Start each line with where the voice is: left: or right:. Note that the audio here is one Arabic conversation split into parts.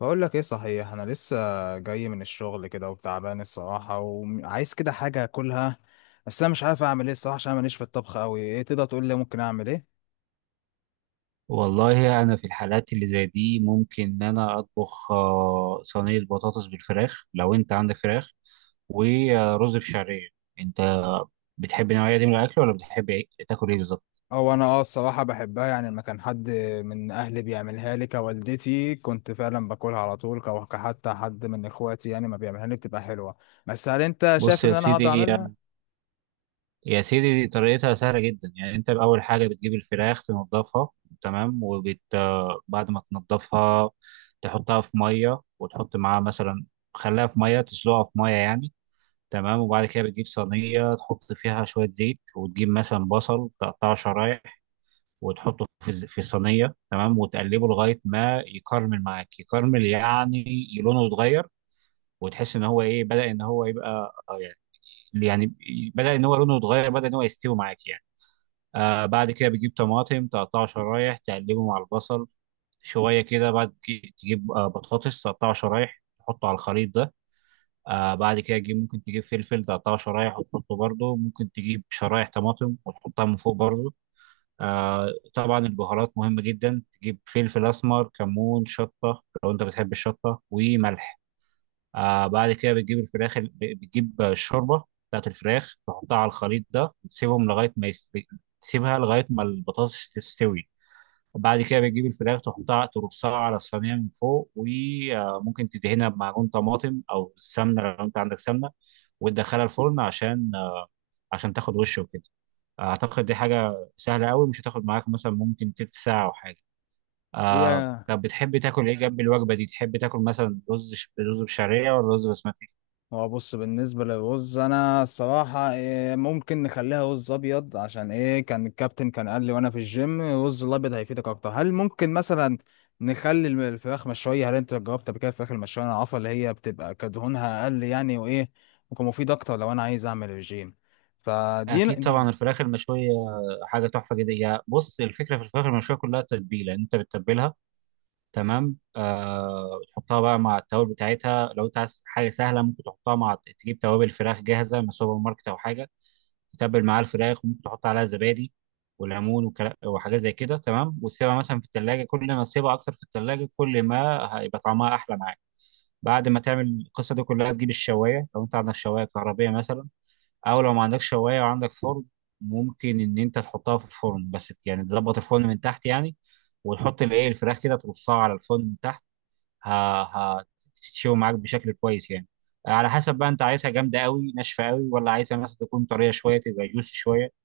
left: بقول لك ايه؟ صحيح انا لسه جاي من الشغل كده وتعبان الصراحه، وعايز كده حاجه اكلها. بس انا مش عارف اعمل ايه الصراحه، عشان أنا ماليش في الطبخ قوي. ايه تقدر تقول لي ممكن اعمل ايه؟
right: والله أنا في الحالات اللي زي دي ممكن إن أنا أطبخ صينية بطاطس بالفراخ لو أنت عندك فراخ ورز بشعرية. أنت بتحب النوعية دي من الأكل ولا بتحب تاكل إيه بالظبط؟
left: او انا اه الصراحه بحبها، يعني لما كان حد من اهلي بيعملها لي كوالدتي كنت فعلا باكلها على طول، كحتى حد من اخواتي يعني ما بيعملها لي بتبقى حلوه. بس هل انت شايف
right: بص
left: ان
right: يا
left: انا هقدر
right: سيدي
left: اعملها؟
right: يا سيدي دي طريقتها سهلة جدا. يعني أنت أول حاجة بتجيب الفراخ تنضفها، تمام. وبت آه، بعد ما تنضفها تحطها في مية، وتحط معاها مثلا، خليها في مية، تسلقها في مية يعني. تمام، وبعد كده بتجيب صينية تحط فيها شوية زيت، وتجيب مثلا بصل تقطعه شرايح وتحطه في في الصينية، تمام، وتقلبه لغاية ما يكرمل معاك. يكرمل يعني لونه يتغير، وتحس ان هو ايه، بدأ ان هو يبقى يعني، يعني بدأ ان هو لونه يتغير، بدأ ان هو يستوي معاك يعني. آه، بعد كده بتجيب طماطم تقطعه شرايح تقلبه مع البصل شوية كده. بعد كده تجيب بطاطس تقطعه شرايح تحطه على الخليط ده. آه، بعد كده تجيب، ممكن تجيب فلفل تقطعه شرايح وتحطه برضه، ممكن تجيب شرايح طماطم وتحطها من فوق برضه. آه، طبعا البهارات مهمة جدا، تجيب فلفل أسمر، كمون، شطة لو أنت بتحب الشطة، وملح. آه، بعد كده بتجيب بتجيب الشوربة بتاعت الفراخ تحطها على الخليط ده، وتسيبهم لغاية ما يستوي، تسيبها لغاية ما البطاطس تستوي. بعد كده بتجيب الفراخ تحطها ترصها على الصينية من فوق، وممكن تدهنها بمعجون طماطم أو سمنة لو أنت عندك سمنة، وتدخلها الفرن عشان عشان تاخد وش وكده. اعتقد دي حاجه سهله قوي، مش هتاخد معاك مثلا، ممكن تلت ساعه او حاجه.
left: هي
right: آه، طب بتحب تاكل ايه جنب الوجبه دي؟ تحب تاكل مثلا رز بشعريه ولا رز بسمتي؟
left: هو بص، بالنسبة للرز أنا الصراحة إيه، ممكن نخليها رز أبيض، عشان إيه كان الكابتن كان قال لي وأنا في الجيم الرز الأبيض هيفيدك أكتر. هل ممكن مثلا نخلي الفراخ مشوية؟ هل أنت جربت قبل كده الفراخ المشوية؟ أنا عارفة اللي هي بتبقى كدهونها أقل يعني، وإيه ممكن مفيد أكتر لو أنا عايز أعمل رجيم. فدي
right: اكيد
left: دي.
right: طبعا الفراخ المشويه حاجه تحفه جدا. يا بص الفكره في الفراخ المشويه كلها التتبيله، انت بتتبلها تمام. آه، تحطها بقى مع التوابل بتاعتها، لو انت عايز حاجه سهله ممكن تحطها مع، تجيب توابل فراخ جاهزه من السوبر ماركت او حاجه، تتبل معاها الفراخ، وممكن تحط عليها زبادي وليمون وحاجات زي كده. تمام، وتسيبها مثلا في التلاجة، كل ما تسيبها اكتر في التلاجة كل ما هيبقى طعمها احلى معاك. بعد ما تعمل القصه دي كلها تجيب الشوايه، لو انت عندك شوايه كهربيه مثلا، او لو ما عندكش شوايه وعندك فرن، ممكن ان انت تحطها في الفرن، بس يعني تظبط الفرن من تحت يعني، وتحط الايه، الفراخ كده ترصها على الفرن من تحت. ه- ه- هتتشوي معاك بشكل كويس يعني. على حسب بقى، انت عايزها جامده قوي ناشفه قوي ولا عايزها مثلا تكون طريه شويه، تبقى جوسي شويه.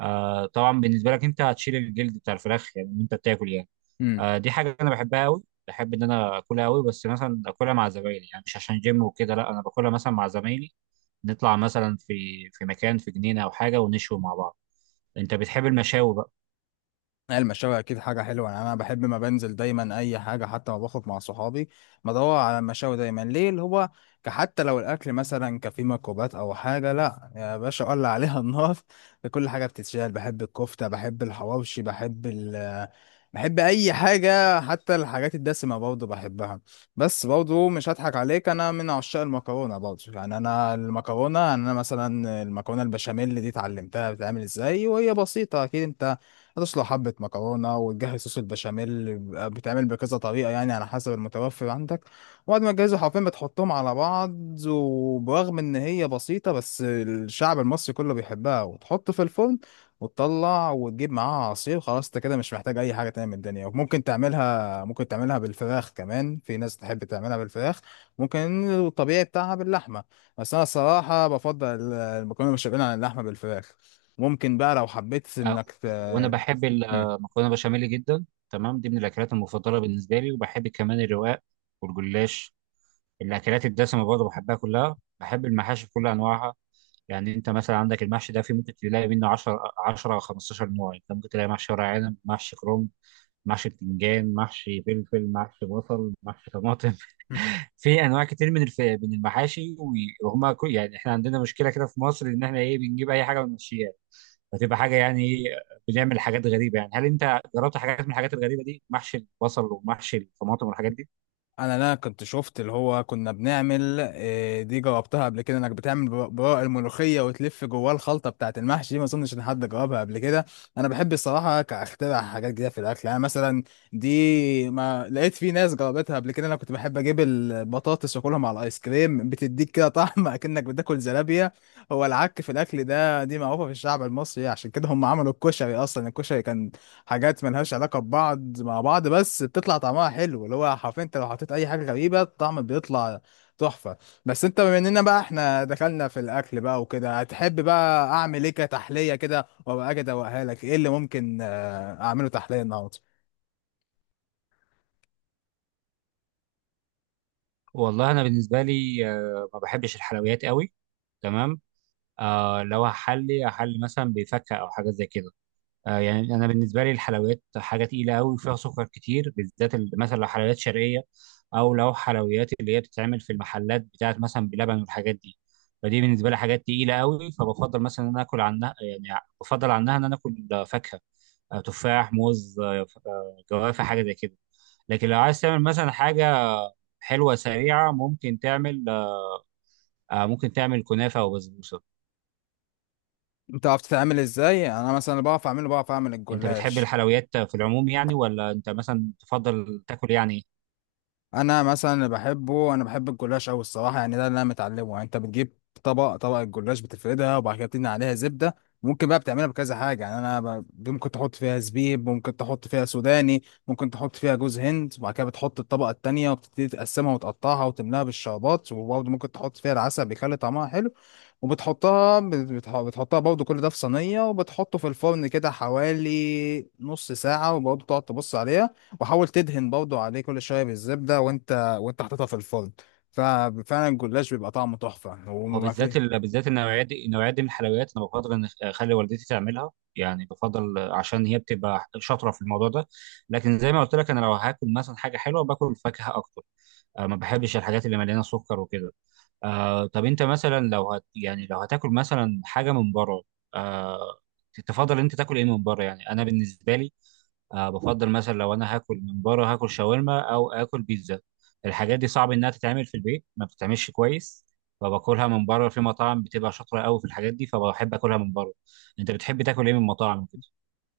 right: آه، طبعا بالنسبه لك انت هتشيل الجلد بتاع الفراخ يعني وانت بتاكل يعني.
left: مم.
right: آه، دي حاجه انا بحبها قوي، بحب ان انا اكلها قوي، بس مثلا اكلها مع زمايلي يعني، مش عشان جيم وكده، لا، انا باكلها مثلا مع زمايلي، نطلع مثلا في في مكان، في جنينه او حاجه، ونشوي مع بعض. انت بتحب المشاوي بقى؟
left: المشاوي اكيد حاجه حلوه، يعني انا بحب ما بنزل دايما اي حاجه، حتى ما باخد مع صحابي بدور على المشاوي دايما. ليه؟ اللي هو حتى لو الاكل مثلا كفيه ميكروبات او حاجه، لا يا باشا اولع عليها النار. كل حاجه بتتشال. بحب الكفته، بحب الحواوشي، بحب ال بحب اي حاجه، حتى الحاجات الدسمه برضه بحبها. بس برضه مش هضحك عليك، انا من عشاق المكرونه برضه، يعني انا المكرونه، يعني انا مثلا المكرونه البشاميل دي اتعلمتها بتتعمل ازاي. وهي بسيطه اكيد، انت هتسلق حبة مكرونة وتجهز صوص البشاميل، بيبقى بيتعمل بكذا طريقة يعني على حسب المتوفر عندك. وبعد ما تجهزه حرفيا بتحطهم على بعض. وبرغم إن هي بسيطة بس الشعب المصري كله بيحبها. وتحط في الفرن وتطلع وتجيب معاها عصير، خلاص انت كده مش محتاج اي حاجه تانية من الدنيا. وممكن تعملها، ممكن تعملها بالفراخ كمان، في ناس تحب تعملها بالفراخ. ممكن الطبيعي بتاعها باللحمه، بس انا الصراحه بفضل المكرونه بالبشاميل عن اللحمه بالفراخ. ممكن بقى لو حبيت
right: آه،
left: انك
right: وانا
left: ت-
right: بحب
left: مم.
right: المكرونه بشاميل جدا، تمام. دي من الاكلات المفضله بالنسبه لي، وبحب كمان الرواق والجلاش. الاكلات الدسمه برضه بحبها كلها، بحب المحاشي بكل انواعها. يعني انت مثلا عندك المحشي ده في ممكن تلاقي منه 10 او 15 نوع. انت ممكن تلاقي محشي ورق عنب، محشي كرنب، محشي بتنجان، محشي فلفل، محشي بصل، محشي طماطم.
left: مم.
right: في انواع كتير من من المحاشي يعني احنا عندنا مشكله كده في مصر، ان احنا ايه، بنجيب اي حاجه ونمشيها، فتبقى حاجه يعني بنعمل حاجات غريبه يعني. هل انت جربت حاجات من الحاجات الغريبه دي؟ محشي البصل ومحشي الطماطم والحاجات دي.
left: انا كنت شفت اللي هو كنا بنعمل آه، دي جاوبتها قبل كده، انك بتعمل براء الملوخيه وتلف جواه الخلطه بتاعه المحشي دي، ما اظنش ان حد جاوبها قبل كده. انا بحب الصراحه كاخترع حاجات جديده في الاكل، يعني مثلا دي ما لقيت في ناس جاوبتها قبل كده. انا كنت بحب اجيب البطاطس واكلها مع الايس كريم، بتديك كده طعم، اكنك بتاكل زلابيه. هو العك في الاكل ده دي معروفه في الشعب المصري، عشان كده هم عملوا الكشري. اصلا الكشري كان حاجات ملهاش علاقة ببعض مع بعض، بس بتطلع طعمها حلو، اللي هو حرفيا انت لو حطيت اي حاجة غريبة الطعم بيطلع تحفة. بس انت بما اننا بقى احنا دخلنا في الاكل بقى وكده، هتحب بقى اعمل ايه كتحلية كده وابقى اجي ادوقها لك؟ ايه اللي ممكن آه، اعمله تحلية النهاردة؟
right: والله انا بالنسبه لي ما بحبش الحلويات قوي، تمام. آه، لو هحلي هحلي مثلا بفكه او حاجه زي كده. يعني انا بالنسبه لي الحلويات حاجه تقيله قوي وفيها سكر كتير، بالذات مثلا لو حلويات شرقيه، او لو حلويات اللي هي بتتعمل في المحلات بتاعت مثلا بلبن والحاجات دي. فدي بالنسبه لي حاجات تقيله قوي، فبفضل مثلا ان انا اكل عنها، يعني بفضل عنها ان انا اكل فاكهه، آه، تفاح، موز، آه، جوافه، حاجه زي كده. لكن لو عايز تعمل مثلا حاجه حلوه سريعه، ممكن تعمل ممكن تعمل كنافه وبسبوسه.
left: انت عرفت تعمل ازاي؟ يعني انا مثلا بعرف اعمله، بعرف اعمل
right: انت بتحب
left: الجلاش.
right: الحلويات في العموم يعني، ولا انت مثلا تفضل تاكل يعني؟
left: انا مثلا اللي بحبه، انا بحب الجلاش قوي الصراحه، يعني ده اللي انا متعلمه. يعني انت بتجيب طبق، طبق الجلاش بتفردها وبعد كده بتدهن عليها زبده. ممكن بقى بتعملها بكذا حاجه، يعني انا ب... ممكن تحط فيها زبيب، ممكن تحط فيها سوداني، ممكن تحط فيها جوز هند. وبعد كده بتحط الطبقه التانيه، وبتبتدي تقسمها وتقطعها وتملاها بالشربات، وبرضه ممكن تحط فيها العسل بيخلي طعمها حلو. وبتحطها بتحطها برضه، كل ده في صينيه، وبتحطه في الفرن كده حوالي نص ساعه، وبرضه تقعد تبص عليها. وحاول تدهن برضه عليه كل شويه بالزبده، وانت وانت حاططها في الفرن. ففعلا الجلاش بيبقى طعمه تحفه
right: هو
left: وما
right: بالذات
left: فيه.
right: بالذات النوعيات دي، النوعية دي من الحلويات انا بفضل ان اخلي والدتي تعملها، يعني بفضل عشان هي بتبقى شاطره في الموضوع ده. لكن زي ما قلت لك، انا لو هاكل مثلا حاجه حلوه باكل فاكهه اكتر. أه، ما بحبش الحاجات اللي مليانه سكر وكده. آه، طب انت مثلا لو هت، يعني لو هتاكل مثلا حاجه من بره، آه، تفضل انت تاكل ايه من بره؟ يعني انا بالنسبه لي آه بفضل مثلا لو انا هاكل من بره هاكل شاورما او اكل بيتزا. الحاجات دي صعب انها تتعمل في البيت، ما بتتعملش كويس، فباكلها من بره في مطاعم بتبقى شاطره قوي في الحاجات دي، فبحب اكلها من بره. انت بتحب تاكل ايه من مطاعم كده؟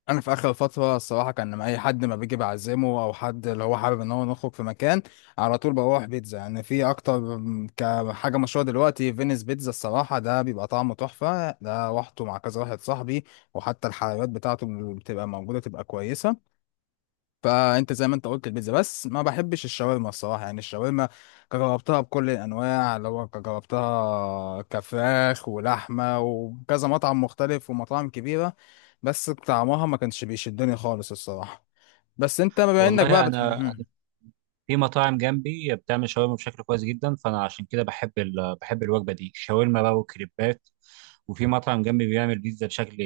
left: انا في اخر فتره الصراحه كان لما اي حد ما بيجي بعزمه او حد اللي هو حابب ان هو نخرج في مكان على طول بروح بيتزا، يعني في اكتر كحاجه مشهوره دلوقتي فينيس بيتزا الصراحه، ده بيبقى طعمه تحفه، ده روحته مع كذا واحد صاحبي. وحتى الحلويات بتاعته بتبقى موجوده تبقى كويسه. فانت زي ما انت قلت البيتزا، بس ما بحبش الشاورما الصراحه. يعني الشاورما جربتها بكل الانواع، اللي هو جربتها كفراخ ولحمه وكذا مطعم مختلف ومطاعم كبيره، بس طعمها ما كانش بيشدني خالص الصراحه. بس انت بما انك بقى
right: والله انا
left: بتحب،
right: في مطاعم جنبي بتعمل شاورما بشكل كويس جدا، فانا عشان كده بحب بحب الوجبه دي، شاورما بقى وكريبات. وفي مطعم جنبي بيعمل بيتزا بشكل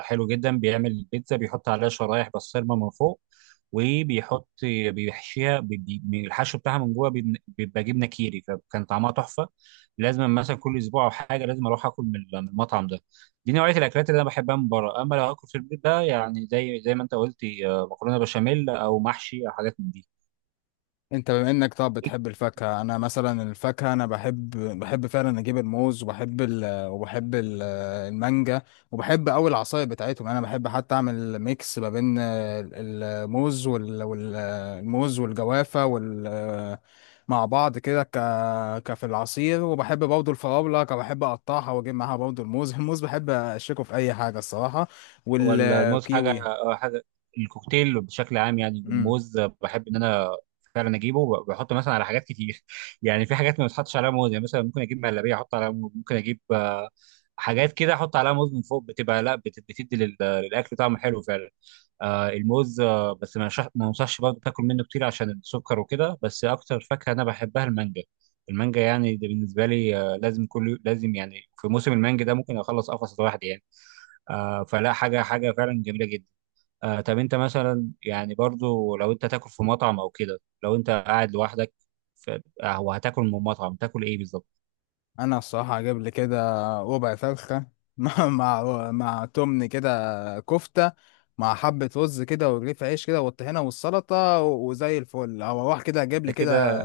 right: حلو جدا، بيعمل البيتزا بيحط عليها شرايح بسطرمه من فوق، وبيحط، بيحشيها الحشو بتاعها من جوه بيبقى جبنه كيري، فكان طعمها تحفه. لازم مثلا كل اسبوع او حاجه لازم اروح اكل من من المطعم ده. دي نوعيه الاكلات اللي انا بحبها من بره. اما لو اكل في البيت ده، يعني زي ما انت قلت، مكرونه بشاميل او محشي او حاجات من دي.
left: انت بما انك طب بتحب الفاكهة، انا مثلا الفاكهة انا بحب، بحب فعلا اجيب الموز. وبحب ال... وبحب ال... المانجا. وبحب اوي العصاير بتاعتهم، يعني انا بحب حتى اعمل ميكس ما بين الموز وال... وال... الموز والجوافة وال... مع بعض كده ك... كفي العصير. وبحب برضه الفراولة، بحب اقطعها واجيب معاها برضه الموز. الموز بحب اشيكه في اي حاجة الصراحة.
right: ولا الموز حاجه،
left: والكيوي.
right: حاجه، الكوكتيل بشكل عام. يعني
left: مم.
right: الموز بحب ان انا فعلا اجيبه بحطه مثلا على حاجات كتير يعني، في حاجات ما بتحطش عليها موز يعني. مثلا ممكن اجيب مهلبيه احط عليها موز، ممكن اجيب حاجات كده احط عليها موز من فوق، بتبقى لا بتدي للاكل طعم حلو فعلا. آه، الموز، آه، بس ما انصحش برضه تاكل منه كتير عشان السكر وكده. بس اكتر فاكهه انا بحبها المانجا. المانجا يعني دي بالنسبه لي آه لازم، كل لازم يعني، في موسم المانجا ده ممكن اخلص قفص لوحدي يعني. آه، فلا، حاجة حاجة فعلا جميلة جدا. آه، طب انت مثلا يعني، برضو لو انت تاكل في مطعم او كده، لو انت قاعد لوحدك ف- وهتاكل من مطعم تاكل ايه بالظبط؟
left: انا الصراحه اجيب لي كده ربع فرخه، مع تمن كده كفته، مع حبه رز كده، ورغيف عيش كده، والطحينه والسلطه، وزي الفل. او اروح كده اجيب
right: انت
left: لي كده
right: كده،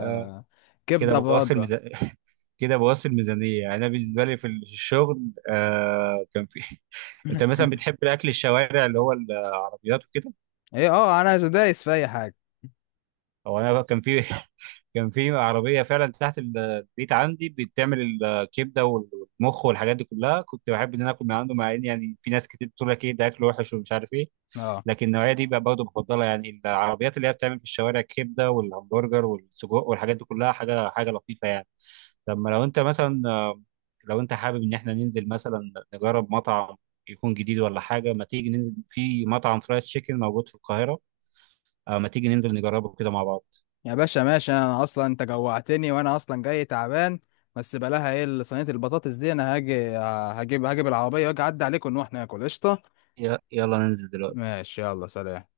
right: كده
left: كبده
right: بوصل
left: برده.
right: ميزان كده بوصل ميزانية. يعني انا بالنسبة لي في الشغل آه كان في انت مثلا بتحب الاكل الشوارع اللي هو العربيات وكده؟
left: ايه اه، انا دايس في اي حاجه.
right: هو انا كان في كان في عربية فعلا تحت البيت عندي بتعمل الكبدة والمخ والحاجات دي كلها، كنت بحب ان انا اكل من عنده، مع ان يعني في ناس كتير بتقول لك ايه ده، اكل وحش ومش عارف ايه،
left: اه
right: لكن النوعية دي بقى برضه بفضلها، يعني العربيات اللي هي بتعمل في الشوارع الكبدة والهمبرجر والسجق والحاجات دي كلها، حاجة لطيفة يعني. طب ما لو انت مثلا لو انت حابب ان احنا ننزل مثلا نجرب مطعم يكون جديد ولا حاجة، ما تيجي ننزل في مطعم فرايد تشيكن موجود في القاهرة؟ ما تيجي ننزل نجربه كده مع بعض؟
left: يا باشا ماشي، انا اصلا انت جوعتني، وانا اصلا جاي تعبان. بس بلاها ايه صينيه البطاطس دي، انا هاجي آه، هجيب هجيب العربيه واجي اعدي عليكم ونروح ناكل قشطه.
right: يلا ننزل دلوقتي
left: ماشي يلا سلام.